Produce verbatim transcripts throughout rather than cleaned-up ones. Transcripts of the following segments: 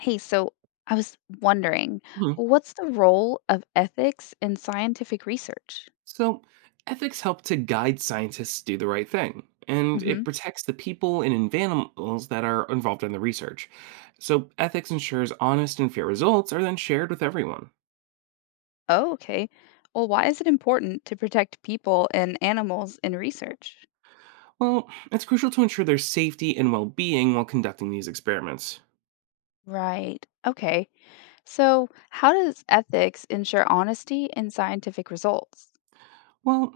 Hey, so I was wondering, Mhm. what's the role of ethics in scientific research? So, ethics help to guide scientists do the right thing, and Hmm. it protects the people and environments that are involved in the research. So, ethics ensures honest and fair results are then shared with everyone. Oh, okay. Well, why is it important to protect people and animals in research? Well, it's crucial to ensure their safety and well being while conducting these experiments. Right. Okay. So, how does ethics ensure honesty in scientific results? Well,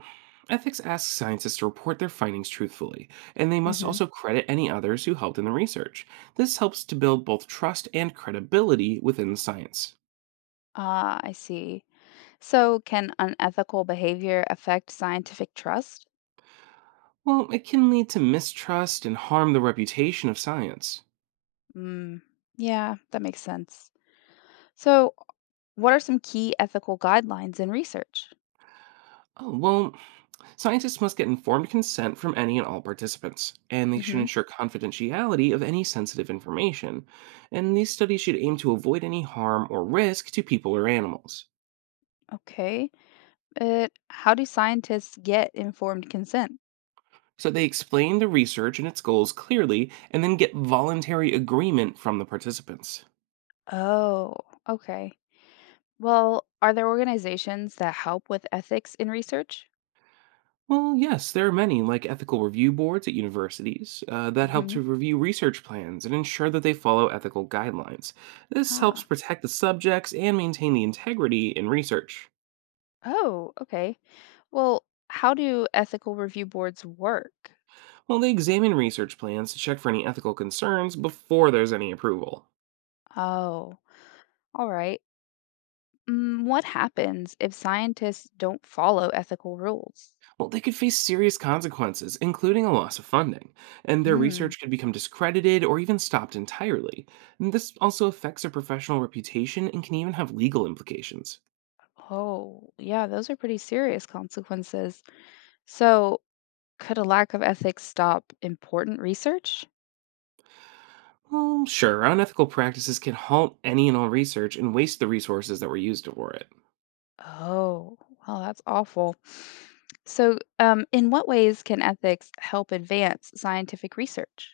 ethics asks scientists to report their findings truthfully, and they must Hmm. also credit any others who helped in the research. This helps to build both trust and credibility within the science. Ah, I see. So, can unethical behavior affect scientific trust? Well, it can lead to mistrust and harm the reputation of science. Mm, yeah, that makes sense. So, What are some key ethical guidelines in research? Oh, well, scientists must get informed consent from any and all participants, and they should Hmm. ensure confidentiality of any sensitive information. And these studies should aim to avoid any harm or risk to people or animals. Okay. Uh, how do scientists get informed consent? So they explain the research and its goals clearly, and then get voluntary agreement from the participants. Oh, okay. Well, are there organizations that help with ethics in research? Well, yes, there are many, like ethical review boards at universities, uh, that help Hmm. to review research plans and ensure that they follow ethical guidelines. This helps Ah. protect the subjects and maintain the integrity in research. Oh, okay. Well, how do ethical review boards work? Well, they examine research plans to check for any ethical concerns before there's any approval. Oh, all right. Mm, what happens if scientists don't follow ethical rules? Well, they could face serious consequences, including a loss of funding, and their Mm. research could become discredited or even stopped entirely. And this also affects their professional reputation and can even have legal implications. Oh, yeah, those are pretty serious consequences. So, could a lack of ethics stop important research? Well, sure, unethical practices can halt any and all research and waste the resources that were used for it. Oh, well, that's awful. So, um, in what ways can ethics help advance scientific research?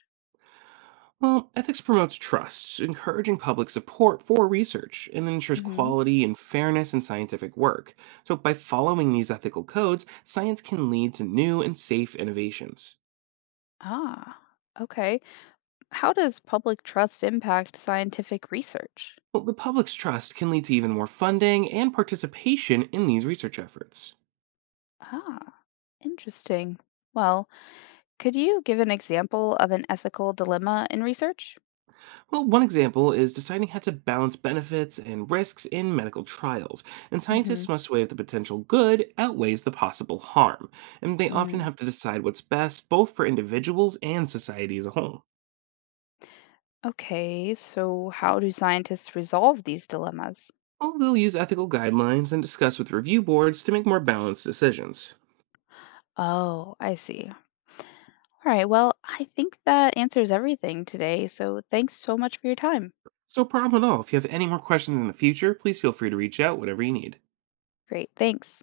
Well, ethics promotes trust, encouraging public support for research, and ensures Hmm. quality and fairness in scientific work. So, by following these ethical codes, science can lead to new and safe innovations. Ah, okay. How does public trust impact scientific research? Well, the public's trust can lead to even more funding and participation in these research efforts. Ah, interesting. Well, could you give an example of an ethical dilemma in research? Well, one example is deciding how to balance benefits and risks in medical trials, and Hmm. scientists must weigh if the potential good outweighs the possible harm, and they often Mm. have to decide what's best both for individuals and society as a whole. Okay, so how do scientists resolve these dilemmas? Well, they'll use ethical guidelines and discuss with review boards to make more balanced decisions. Oh, I see. All right. Well, I think that answers everything today. So thanks so much for your time. So, problem at all. If you have any more questions in the future, please feel free to reach out whenever you need. Great. Thanks.